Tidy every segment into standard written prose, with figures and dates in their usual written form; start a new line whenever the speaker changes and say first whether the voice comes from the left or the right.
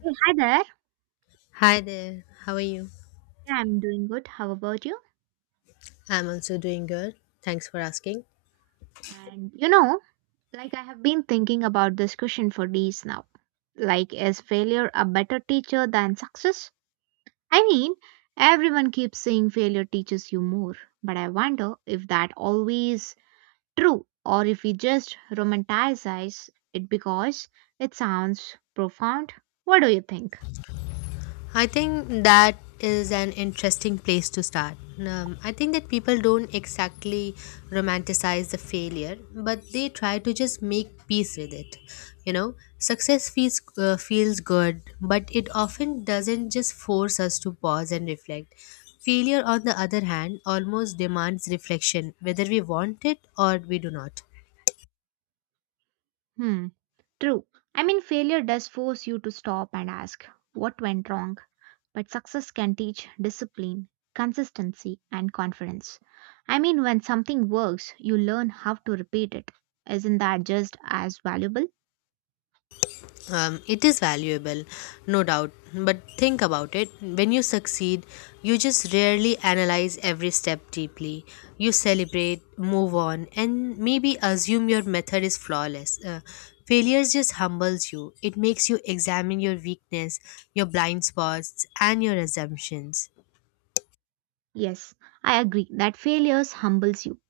right: Hey, hi there.
left: Hi there, how are you?
right: Yeah, I'm doing good. How about you?
left: I'm also doing good. Thanks for asking.
right: And like I have been thinking about this question for days now. Like, is failure a better teacher than success? I mean, everyone keeps saying failure teaches you more, but I wonder if that always true or if we just romanticize it because it sounds profound. What do you think?
left: I think that is an interesting place to start. I think that people don't exactly romanticize the failure, but they try to just make peace with it. You know, success feels feels good, but it often doesn't just force us to pause and reflect. Failure, on the other hand, almost demands reflection, whether we want it or we do not.
right: Hmm, true. I mean, failure does force you to stop and ask what went wrong. But success can teach discipline, consistency, and confidence. I mean, when something works, you learn how to repeat it. Isn't that just as valuable?
left: It is valuable, no doubt, but think about it. When you succeed, you just rarely analyze every step deeply. You celebrate, move on, and maybe assume your method is flawless. Failures just humbles you, it makes you examine your weakness, your blind spots, and your assumptions.
right: Yes, I agree that failures humbles you.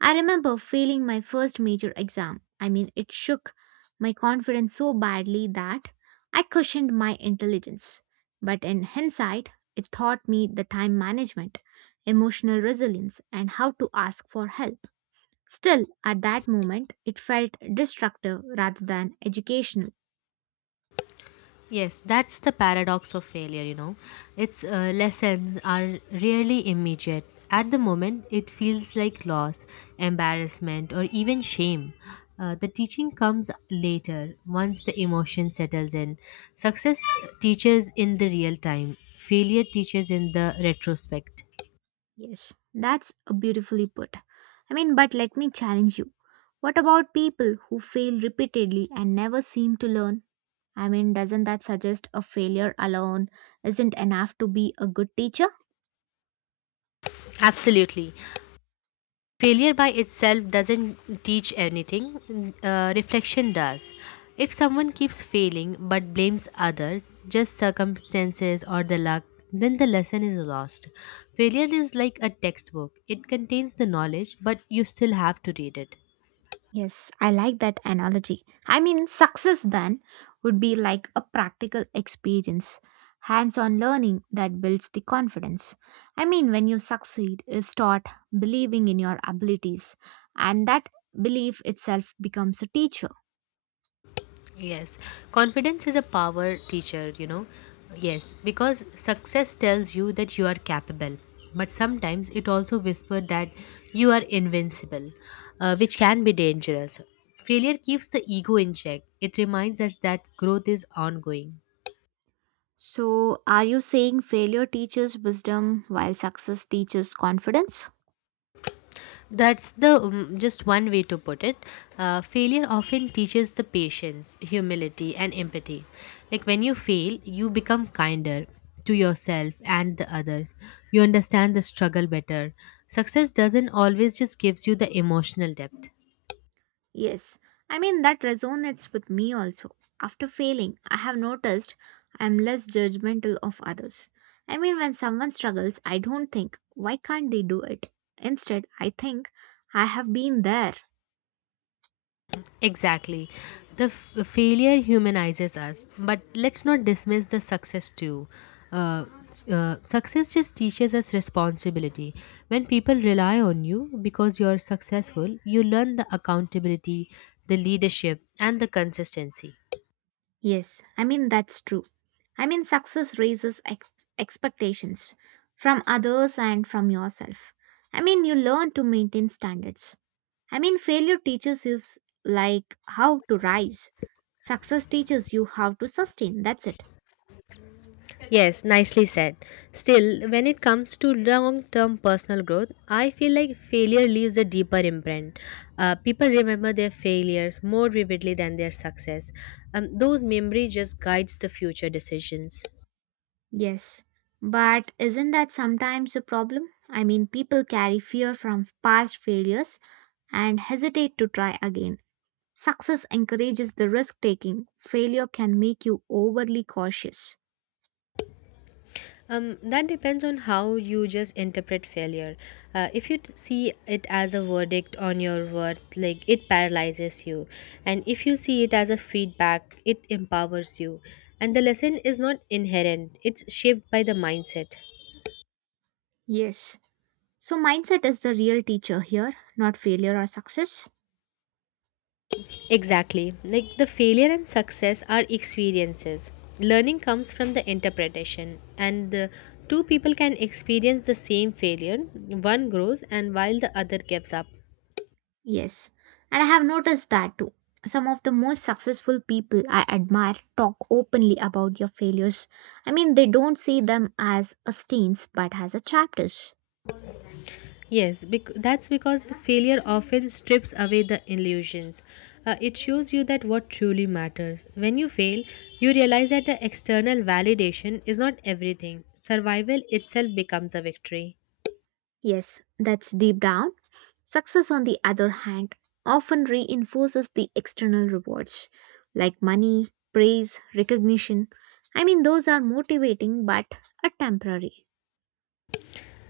right: I remember failing my first major exam. I mean, it shook my confidence so badly that I questioned my intelligence. But in hindsight, it taught me the time management, emotional resilience, and how to ask for help. Still, at that moment, it felt destructive rather than educational.
left: Yes, that's the paradox of failure, you know. Its lessons are rarely immediate. At the moment, it feels like loss, embarrassment, or even shame. The teaching comes later, once the emotion settles in. Success teaches in the real time, failure teaches in the retrospect.
right: Yes, that's a beautifully put. I mean, but let me challenge you. What about people who fail repeatedly and never seem to learn? I mean, doesn't that suggest a failure alone isn't enough to be a good teacher?
left: Absolutely. Failure by itself doesn't teach anything, reflection does. If someone keeps failing but blames others, just circumstances or the luck, then the lesson is lost. Failure is like a textbook, it contains the knowledge, but you still have to read it.
right: Yes, I like that analogy. I mean, success then would be like a practical experience, hands on learning that builds the confidence. I mean, when you succeed, you start believing in your abilities, and that belief itself becomes a teacher.
left: Yes, confidence is a power teacher, you know. Yes, because success tells you that you are capable, but sometimes it also whispers that you are invincible, which can be dangerous. Failure keeps the ego in check, it reminds us that growth is ongoing.
right: So, are you saying failure teaches wisdom while success teaches confidence?
left: That's the just one way to put it. Failure often teaches the patience, humility, and empathy. Like when you fail, you become kinder to yourself and the others. You understand the struggle better. Success doesn't always just gives you the emotional depth.
right: Yes, I mean that resonates with me also. After failing, I have noticed I am less judgmental of others. I mean, when someone struggles, I don't think, why can't they do it? Instead, I think, I have been there.
left: Exactly. Failure humanizes us, but let's not dismiss the success too. Uh, Success just teaches us responsibility. When people rely on you because you're successful, you learn the accountability, the leadership, and the consistency.
right: Yes, I mean, that's true. I mean, success raises expectations from others and from yourself. I mean, you learn to maintain standards. I mean, failure teaches us like how to rise. Success teaches you how to sustain. That's it.
left: Yes, nicely said. Still, when it comes to long term personal growth, I feel like failure leaves a deeper imprint. People remember their failures more vividly than their success. Those memories just guides the future decisions.
right: Yes. But isn't that sometimes a problem? I mean, people carry fear from past failures and hesitate to try again. Success encourages the risk taking. Failure can make you overly cautious.
left: That depends on how you just interpret failure. If you see it as a verdict on your worth, like it paralyzes you, and if you see it as a feedback, it empowers you. And the lesson is not inherent; it's shaped by the mindset.
right: Yes. So, mindset is the real teacher here, not failure or success.
left: Exactly, like the failure and success are experiences. Learning comes from the interpretation, and the two people can experience the same failure. One grows, and while the other gives up.
right: Yes, and I have noticed that too. Some of the most successful people I admire talk openly about their failures. I mean, they don't see them as a stains but as a chapters.
left: Yes, that's because the failure often strips away the illusions. It shows you that what truly matters. When you fail, you realize that the external validation is not everything. Survival itself becomes a victory.
right: Yes, that's deep down. Success, on the other hand, often reinforces the external rewards like money, praise, recognition. I mean, those are motivating but are temporary.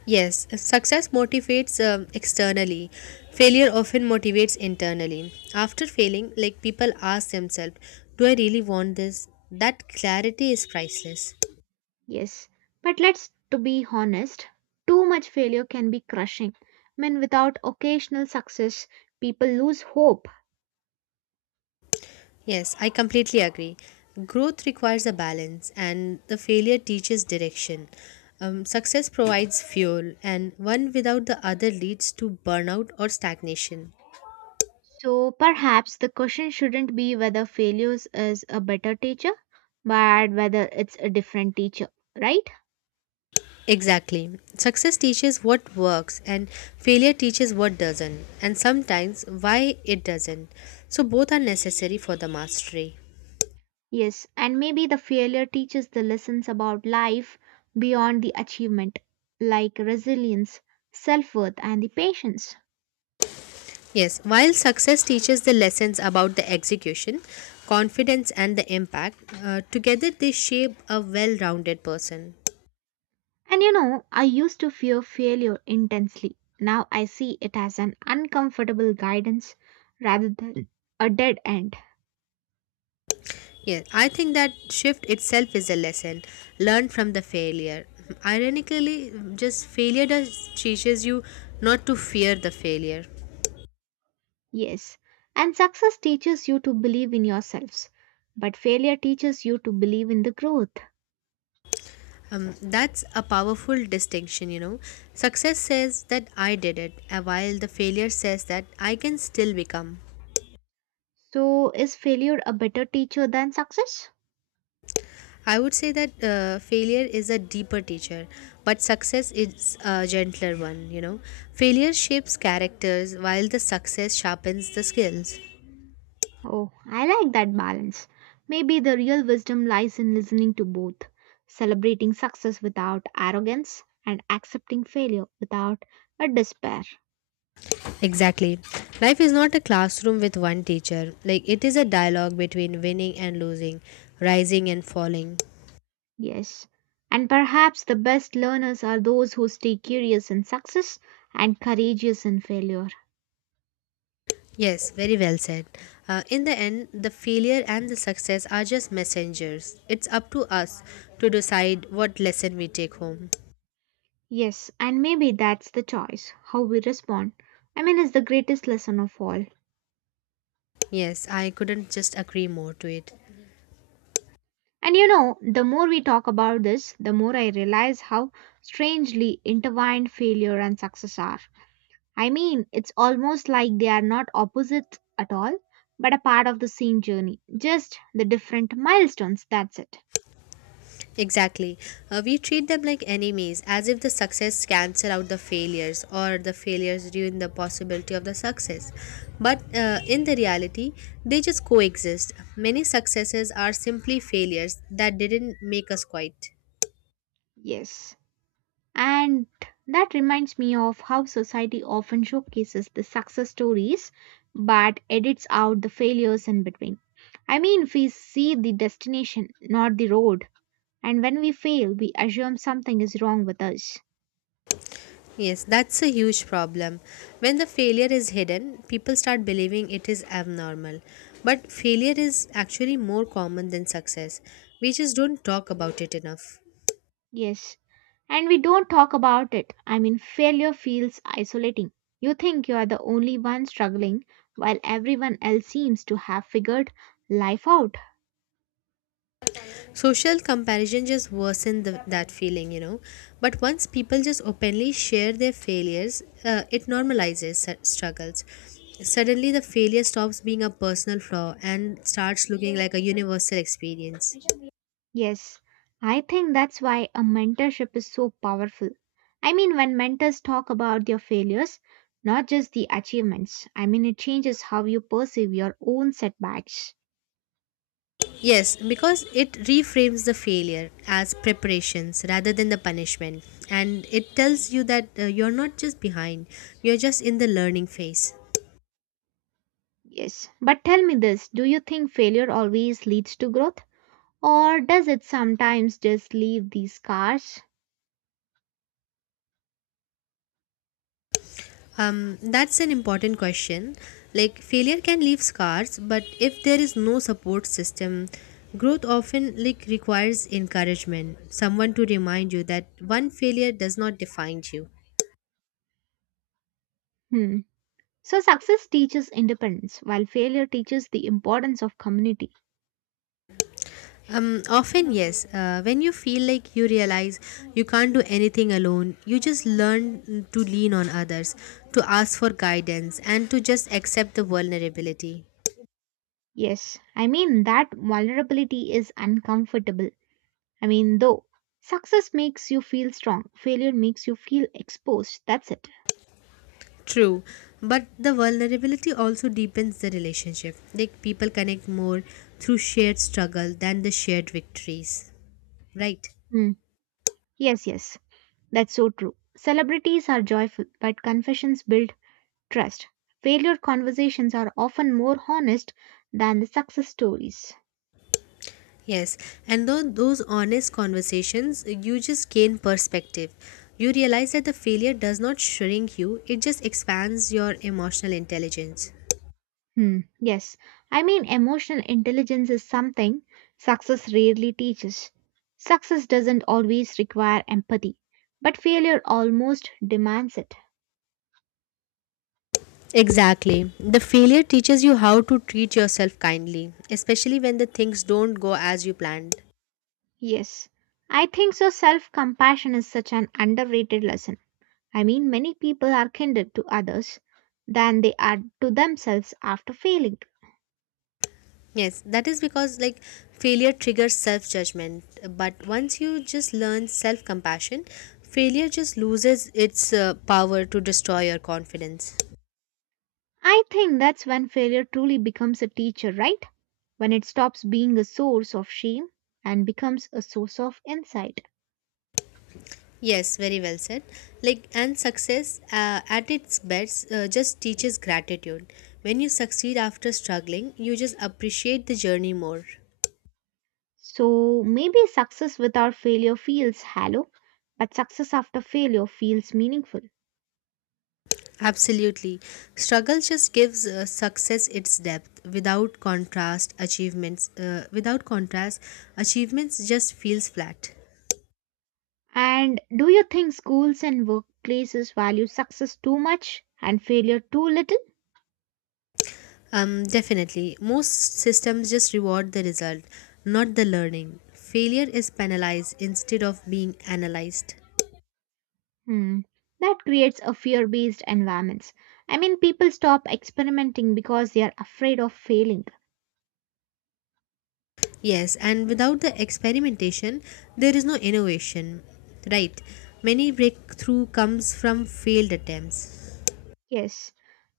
left: Yes, success motivates externally. Failure often motivates internally. After failing, like people ask themselves, do I really want this? That clarity is priceless.
right: Yes, but let's to be honest, too much failure can be crushing. I mean, without occasional success, people lose hope.
left: Yes, I completely agree. Growth requires a balance, and the failure teaches direction. Success provides fuel, and one without the other leads to burnout or stagnation.
right: So perhaps the question shouldn't be whether failures is a better teacher, but whether it's a different teacher, right?
left: Exactly. Success teaches what works, and failure teaches what doesn't, and sometimes why it doesn't. So, both are necessary for the mastery.
right: Yes, and maybe the failure teaches the lessons about life beyond the achievement, like resilience, self worth, and the patience.
left: Yes, while success teaches the lessons about the execution, confidence, and the impact, together they shape a well rounded person.
right: I used to fear failure intensely. Now I see it as an uncomfortable guidance rather than a dead end.
left: Yes, I think that shift itself is a lesson. Learn from the failure. Ironically, just failure does teaches you not to fear the failure.
right: Yes, and success teaches you to believe in yourselves, but failure teaches you to believe in the growth.
left: That's a powerful distinction, you know. Success says that I did it, while the failure says that I can still become.
right: So, is failure a better teacher than success?
left: I would say that failure is a deeper teacher, but success is a gentler one, you know. Failure shapes characters, while the success sharpens the skills.
right: Oh, I like that balance. Maybe the real wisdom lies in listening to both, celebrating success without arrogance and accepting failure without a despair.
left: Exactly. Life is not a classroom with one teacher. Like it is a dialogue between winning and losing, rising and falling.
right: Yes. And perhaps the best learners are those who stay curious in success and courageous in failure.
left: Yes, very well said. In the end, the failure and the success are just messengers. It's up to us to decide what lesson we take home.
right: Yes, and maybe that's the choice, how we respond. I mean, is the greatest lesson of all.
left: Yes, I couldn't just agree more to it.
right: The more we talk about this, the more I realize how strangely intertwined failure and success are. I mean, it's almost like they are not opposites at all, but a part of the same journey, just the different milestones, that's it.
left: Exactly. We treat them like enemies, as if the success cancel out the failures or the failures ruin the possibility of the success. But in the reality, they just coexist. Many successes are simply failures that didn't make us quite.
right: Yes. And that reminds me of how society often showcases the success stories but edits out the failures in between. I mean, we see the destination, not the road. And when we fail, we assume something is wrong with us.
left: Yes, that's a huge problem. When the failure is hidden, people start believing it is abnormal. But failure is actually more common than success. We just don't talk about it enough.
right: Yes. And we don't talk about it. I mean, failure feels isolating. You think you are the only one struggling while everyone else seems to have figured life out.
left: Social comparison just worsen the, that feeling, you know. But once people just openly share their failures, it normalizes struggles. Suddenly, the failure stops being a personal flaw and starts looking like a universal experience.
right: Yes, I think that's why a mentorship is so powerful. I mean, when mentors talk about their failures, not just the achievements, I mean, it changes how you perceive your own setbacks.
left: Yes, because it reframes the failure as preparations rather than the punishment. And it tells you that you're not just behind, you're just in the learning phase.
right: Yes, but tell me this, do you think failure always leads to growth, or does it sometimes just leave these scars?
left: That's an important question. Like, failure can leave scars, but if there is no support system, growth often like requires encouragement, someone to remind you that one failure does not define you.
right: Hmm. So, success teaches independence, while failure teaches the importance of community.
left: Often, yes, when you feel like you realize you can't do anything alone, you just learn to lean on others, to ask for guidance, and to just accept the vulnerability.
right: Yes, I mean, that vulnerability is uncomfortable. I mean, though, success makes you feel strong, failure makes you feel exposed. That's it.
left: True, but the vulnerability also deepens the relationship. Like people connect more through shared struggle than the shared victories. Right.
right: Hmm. Yes, yes, that's so true. Celebrities are joyful, but confessions build trust. Failure conversations are often more honest than the success stories.
left: Yes. And though those honest conversations, you just gain perspective. You realize that the failure does not shrink you, it just expands your emotional intelligence.
right: Hmm. Yes, I mean, emotional intelligence is something success rarely teaches. Success doesn't always require empathy, but failure almost demands it.
left: Exactly. The failure teaches you how to treat yourself kindly, especially when the things don't go as you planned.
right: Yes, I think so. Self compassion is such an underrated lesson. I mean, many people are kinder to others than they are to themselves after failing.
left: Yes, that is because like failure triggers self judgment. But once you just learn self compassion, failure just loses its power to destroy your confidence.
right: I think that's when failure truly becomes a teacher, right? When it stops being a source of shame and becomes a source of insight.
left: Yes, very well said. Like, and success at its best just teaches gratitude. When you succeed after struggling, you just appreciate the journey more.
right: So maybe success without failure feels hollow, but success after failure feels meaningful.
left: Absolutely. Struggle just gives success its depth. Without contrast, achievements just feels flat.
right: And do you think schools and workplaces value success too much and failure too little?
left: Definitely. Most systems just reward the result, not the learning. Failure is penalized instead of being analyzed.
right: Hmm. That creates a fear-based environment. I mean, people stop experimenting because they are afraid of failing.
left: Yes, and without the experimentation, there is no innovation. Right. Many breakthrough comes from failed attempts.
right: Yes,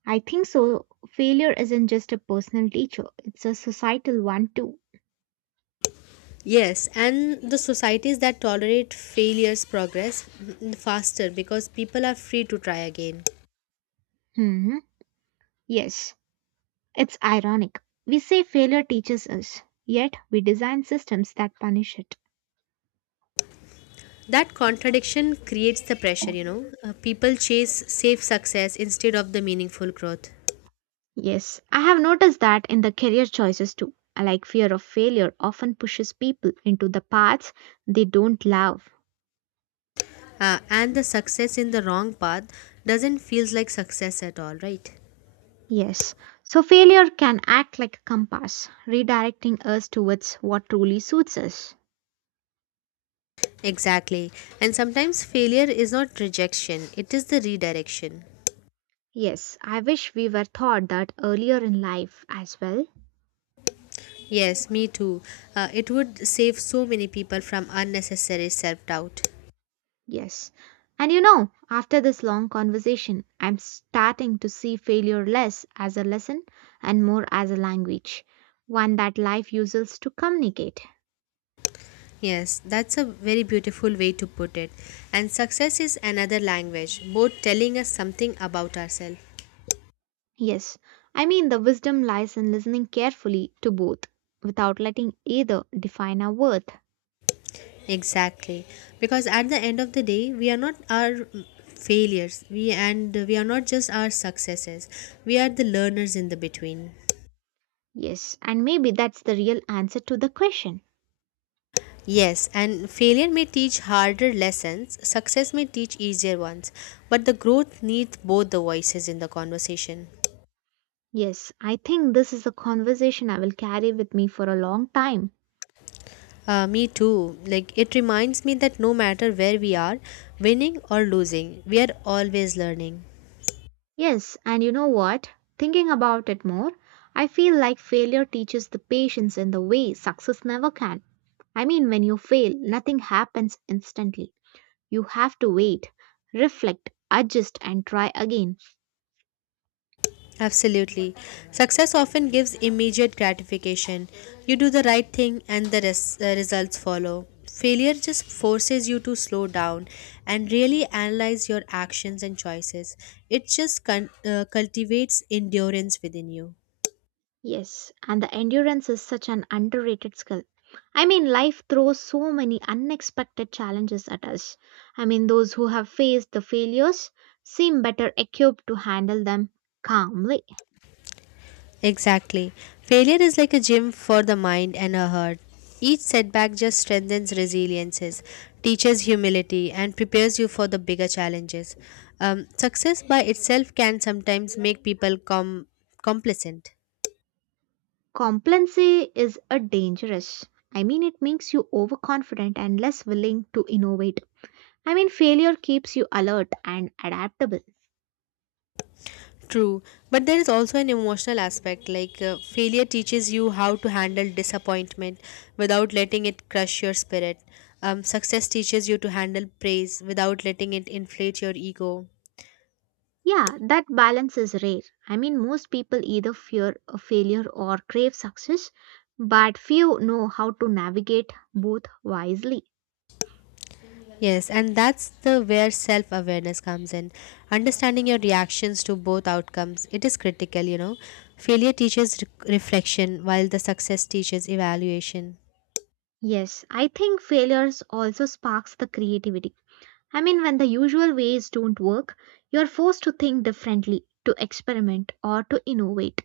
right: I think so. Failure isn't just a personal teacher; it's a societal one too.
left: Yes, and the societies that tolerate failures progress faster because people are free to try again.
right: Hmm. Yes, it's ironic. We say failure teaches us, yet we design systems that punish it.
left: That contradiction creates the pressure, you know. People chase safe success instead of the meaningful growth.
right: Yes, I have noticed that in the career choices too. Like fear of failure often pushes people into the paths they don't love.
left: And the success in the wrong path doesn't feels like success at all, right?
right: Yes, so failure can act like a compass, redirecting us towards what truly suits us.
left: Exactly. And sometimes failure is not rejection, it is the redirection.
right: Yes, I wish we were taught that earlier in life as well.
left: Yes, me too. It would save so many people from unnecessary self doubt.
right: Yes. After this long conversation, I'm starting to see failure less as a lesson and more as a language, one that life uses to communicate.
left: Yes, that's a very beautiful way to put it. And success is another language, both telling us something about ourselves.
right: Yes, I mean the wisdom lies in listening carefully to both without letting either define our worth.
left: Exactly. Because at the end of the day, we are not our failures. We are not just our successes. We are the learners in the between.
right: Yes, and maybe that's the real answer to the question.
left: Yes, and failure may teach harder lessons, success may teach easier ones, but the growth needs both the voices in the conversation.
right: Yes, I think this is a conversation I will carry with me for a long time.
left: Me too. Like it reminds me that no matter where we are, winning or losing, we are always learning.
right: Yes, and you know what? Thinking about it more, I feel like failure teaches the patience in the way success never can. I mean, when you fail, nothing happens instantly. You have to wait, reflect, adjust, and try again.
left: Absolutely. Success often gives immediate gratification. You do the right thing and results follow. Failure just forces you to slow down and really analyze your actions and choices. It just cultivates endurance within you.
right: Yes, and the endurance is such an underrated skill. I mean, life throws so many unexpected challenges at us. I mean, those who have faced the failures seem better equipped to handle them calmly.
left: Exactly. Failure is like a gym for the mind and a heart. Each setback just strengthens resiliences, teaches humility, and prepares you for the bigger challenges. Success by itself can sometimes make people complacent.
right: Complacency is a dangerous. I mean, it makes you overconfident and less willing to innovate. I mean, failure keeps you alert and adaptable.
left: True, but there is also an emotional aspect like failure teaches you how to handle disappointment without letting it crush your spirit. Success teaches you to handle praise without letting it inflate your ego.
right: Yeah, that balance is rare. I mean, most people either fear a failure or crave success, but few know how to navigate both wisely.
left: Yes, and that's the where self-awareness comes in. Understanding your reactions to both outcomes, it is critical, you know. Failure teaches reflection while the success teaches evaluation.
right: Yes, I think failures also sparks the creativity. I mean, when the usual ways don't work, you're forced to think differently, to experiment, or to innovate.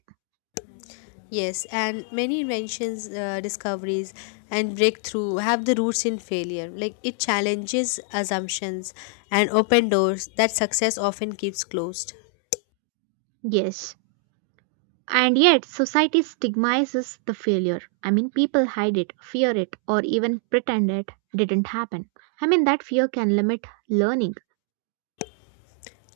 left: Yes, and many inventions, discoveries, and breakthrough have the roots in failure. Like it challenges assumptions and open doors that success often keeps closed.
right: Yes. And yet, society stigmatizes the failure. I mean, people hide it, fear it, or even pretend it didn't happen. I mean, that fear can limit learning.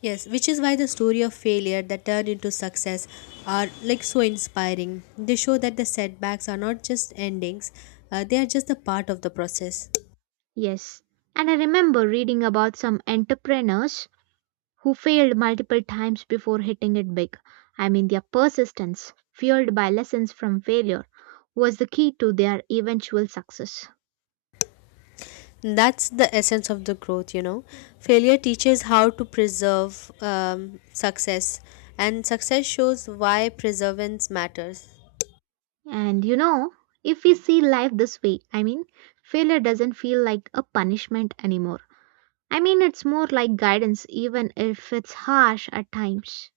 left: Yes, which is why the story of failure that turn into success are like so inspiring. They show that the setbacks are not just endings, they are just a part of the process.
right: Yes. And I remember reading about some entrepreneurs who failed multiple times before hitting it big. I mean, their persistence, fueled by lessons from failure, was the key to their eventual success.
left: That's the essence of the growth, you know. Failure teaches how to preserve success, and success shows why perseverance matters.
right: And you know, if we see life this way, I mean, failure doesn't feel like a punishment anymore. I mean, it's more like guidance, even if it's harsh at times.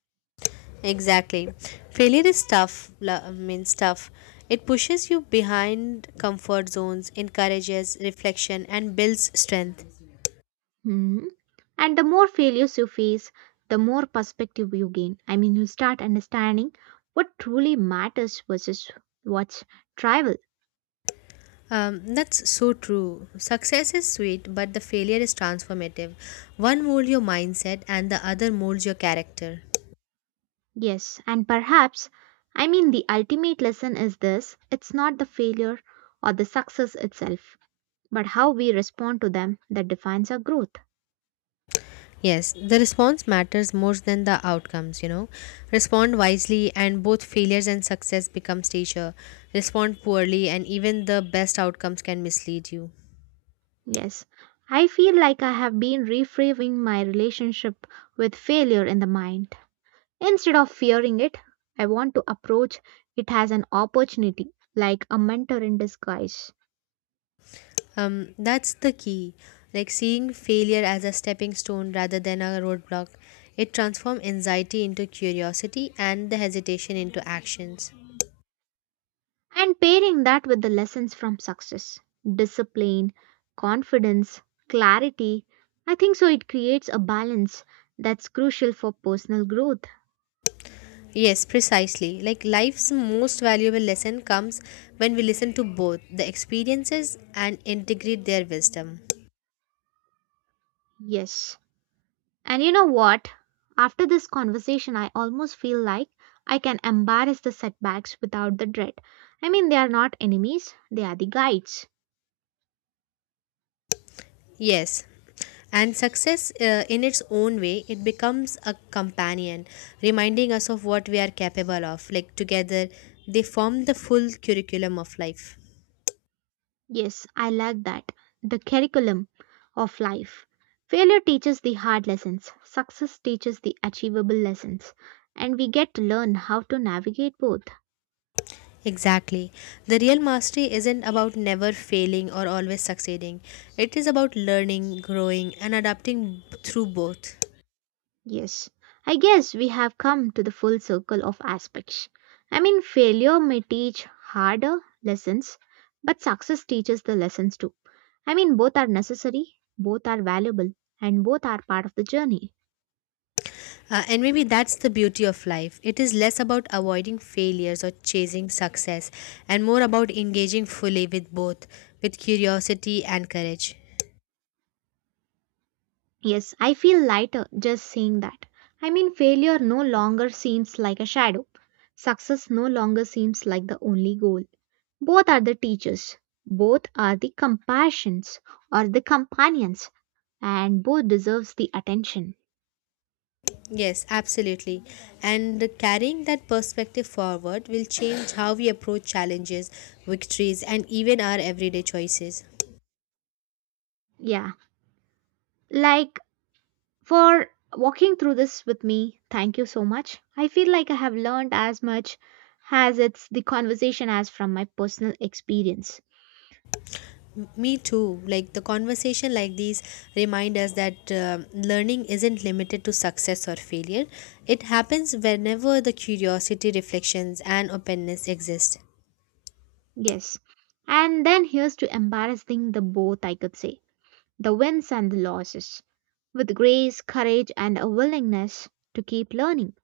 left: Exactly. Failure is tough, means tough. It pushes you behind comfort zones, encourages reflection, and builds strength.
right: Hmm. And the more failures you face, the more perspective you gain. I mean, you start understanding what truly matters versus what's trivial.
left: That's so true. Success is sweet, but the failure is transformative. One molds your mindset, and the other molds your character.
right: Yes, and perhaps, I mean, the ultimate lesson is this, it's not the failure or the success itself, but how we respond to them that defines our growth.
left: Yes, the response matters more than the outcomes, you know. Respond wisely, and both failures and success become teacher. Respond poorly, and even the best outcomes can mislead you.
right: Yes, I feel like I have been reframing my relationship with failure in the mind. Instead of fearing it, I want to approach it as an opportunity, like a mentor in disguise,
left: That's the key. Like seeing failure as a stepping stone rather than a roadblock. It transforms anxiety into curiosity and the hesitation into actions.
right: and pairing that with the lessons from success, discipline, confidence, clarity. I think so, it creates a balance that's crucial for personal growth.
left: Yes, precisely. Like life's most valuable lesson comes when we listen to both the experiences and integrate their wisdom.
right: Yes. And you know what? After this conversation, I almost feel like I can embrace the setbacks without the dread. I mean, they are not enemies, they are the guides.
left: Yes. And success, in its own way, it becomes a companion, reminding us of what we are capable of. Like together, they form the full curriculum of life.
right: Yes, I like that. The curriculum of life. Failure teaches the hard lessons, success teaches the achievable lessons, and we get to learn how to navigate both.
left: Exactly. The real mastery isn't about never failing or always succeeding, it is about learning, growing, and adapting through both.
right: Yes, I guess we have come to the full circle of aspects. I mean, failure may teach harder lessons, but success teaches the lessons too. I mean, both are necessary, both are valuable, and both are part of the journey.
left: And maybe that's the beauty of life. It is less about avoiding failures or chasing success and more about engaging fully with both, with curiosity and courage.
right: Yes, I feel lighter just saying that. I mean, failure no longer seems like a shadow. Success no longer seems like the only goal. Both are the teachers, both are the compassions or the companions, and both deserves the attention.
left: Yes, absolutely. And carrying that perspective forward will change how we approach challenges, victories, and even our everyday choices.
right: Yeah, like for walking through this with me, thank you so much. I feel like I have learned as much as it's the conversation as from my personal experience.
left: Me too. Like the conversation like these remind us that learning isn't limited to success or failure. It happens whenever the curiosity, reflections, and openness exist.
right: Yes. And then here's to embarrassing the both, I could say the wins and the losses. With grace, courage, and a willingness to keep learning.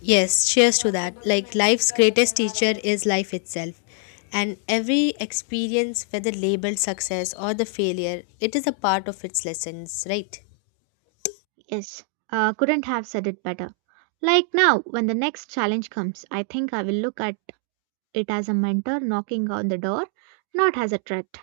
left: Yes, cheers to that. Like life's greatest teacher is life itself. And every experience, whether labeled success or the failure, it is a part of its lessons, right?
right: Yes, couldn't have said it better. Like now, when the next challenge comes, I think I will look at it as a mentor knocking on the door, not as a threat.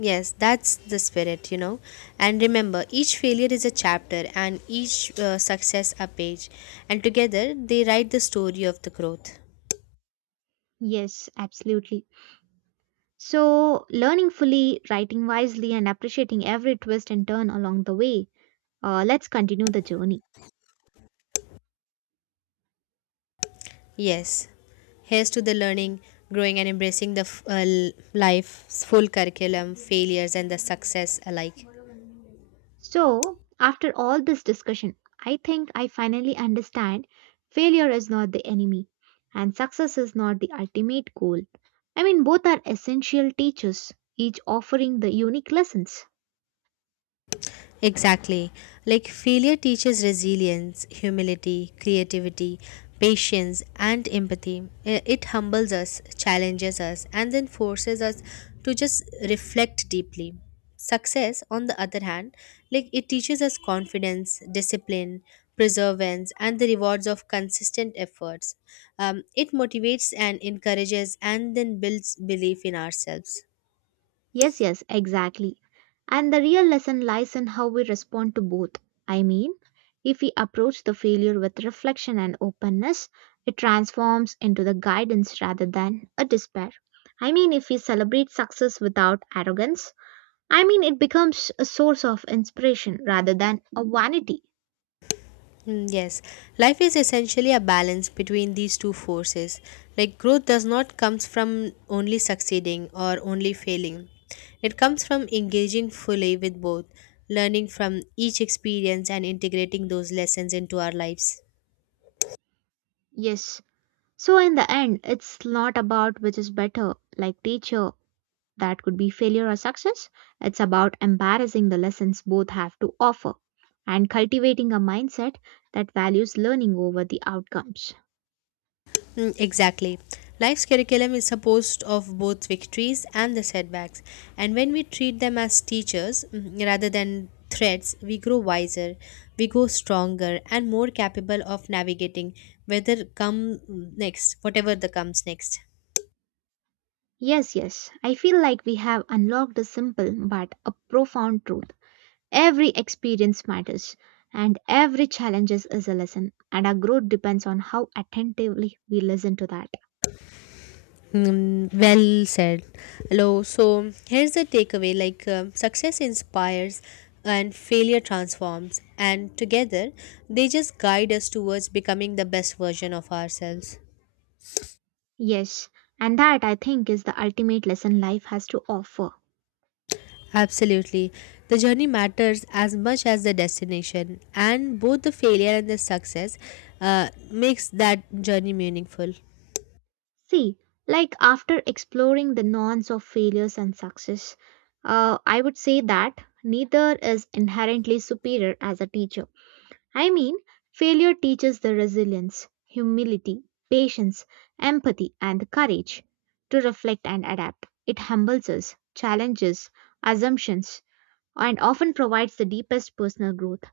left: Yes, that's the spirit, you know. And remember, each failure is a chapter and each success a page. And together, they write the story of the growth.
right: Yes, absolutely. So, learning fully, writing wisely, and appreciating every twist and turn along the way, let's continue the journey.
left: Yes. Here's to the learning, growing, and embracing the life's full curriculum, failures, and the success alike.
right: So, after all this discussion, I think I finally understand failure is not the enemy and success is not the ultimate goal. I mean, both are essential teachers, each offering the unique lessons.
left: Exactly. Like failure teaches resilience, humility, creativity, patience, and empathy. It humbles us, challenges us, and then forces us to just reflect deeply. Success, on the other hand, like it teaches us confidence, discipline, perseverance, and the rewards of consistent efforts. It motivates and encourages, and then builds belief in ourselves.
right: Yes, yes, exactly. And the real lesson lies in how we respond to both. I mean, if we approach the failure with reflection and openness, it transforms into the guidance rather than a despair. I mean, if we celebrate success without arrogance, I mean, it becomes a source of inspiration rather than a vanity.
left: Mm, yes, life is essentially a balance between these two forces. Like growth does not comes from only succeeding or only failing. It comes from engaging fully with both, learning from each experience and integrating those lessons into our lives.
right: Yes. So, in the end, it's not about which is better, like teacher, that could be failure or success. It's about embarrassing the lessons both have to offer and cultivating a mindset that values learning over the outcomes.
left: Mm, exactly. Life's curriculum is supposed of both victories and the setbacks. And when we treat them as teachers rather than threats, we grow wiser, we grow stronger and more capable of navigating whether come mm, next, whatever the comes next.
right: Yes, yes. I feel like we have unlocked a simple but a profound truth. Every experience matters, and every challenge is a lesson, and our growth depends on how attentively we listen to that.
left: Hmm, well said. Hello. So here's the takeaway: like success inspires, and failure transforms, and together they just guide us towards becoming the best version of ourselves.
right: Yes, and that I think is the ultimate lesson life has to offer.
left: Absolutely. The journey matters as much as the destination, and both the failure and the success makes that journey meaningful.
right: See, like after exploring the nonce of failures and success, I would say that neither is inherently superior as a teacher. I mean, failure teaches the resilience, humility, patience, empathy, and the courage to reflect and adapt. It humbles us, challenges assumptions, and often provides the deepest personal growth.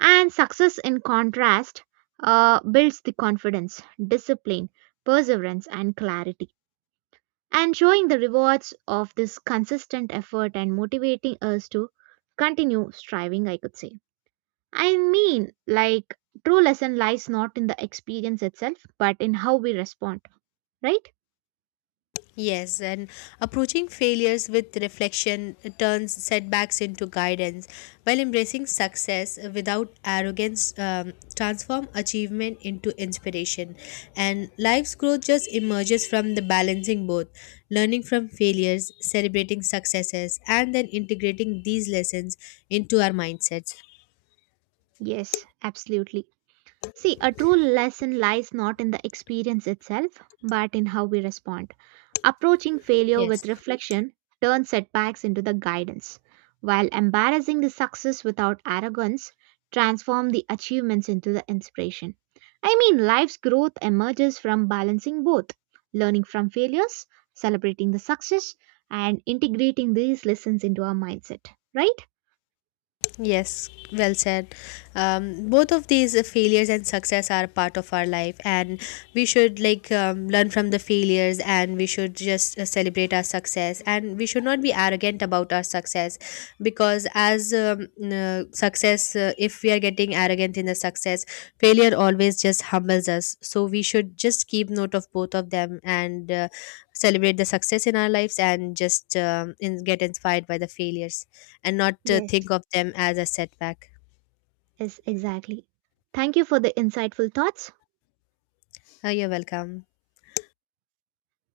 right: And success, in contrast, builds the confidence, discipline, perseverance, and clarity. And showing the rewards of this consistent effort and motivating us to continue striving, I could say. I mean, like, true lesson lies not in the experience itself, but in how we respond, right?
left: Yes, and approaching failures with reflection turns setbacks into guidance, while embracing success without arrogance transform achievement into inspiration. And life's growth just emerges from the balancing both, learning from failures, celebrating successes, and then integrating these lessons into our mindsets.
right: Yes, absolutely. See, a true lesson lies not in the experience itself, but in how we respond. Approaching failure
left: Yes.
right: with reflection turns setbacks into the guidance, while embarrassing the success without arrogance transform the achievements into the inspiration. I mean, life's growth emerges from balancing both, learning from failures, celebrating the success, and integrating these lessons into our mindset, right?
left: Yes, well said. Both of these failures and success are part of our life, and we should like learn from the failures, and we should just celebrate our success, and we should not be arrogant about our success, because as success, if we are getting arrogant in the success, failure always just humbles us. So we should just keep note of both of them and celebrate the success in our lives, and just get inspired by the failures and not
right: Yes.
left: think of them as a setback.
right: Yes, exactly. Thank you for the insightful thoughts.
left: You're welcome.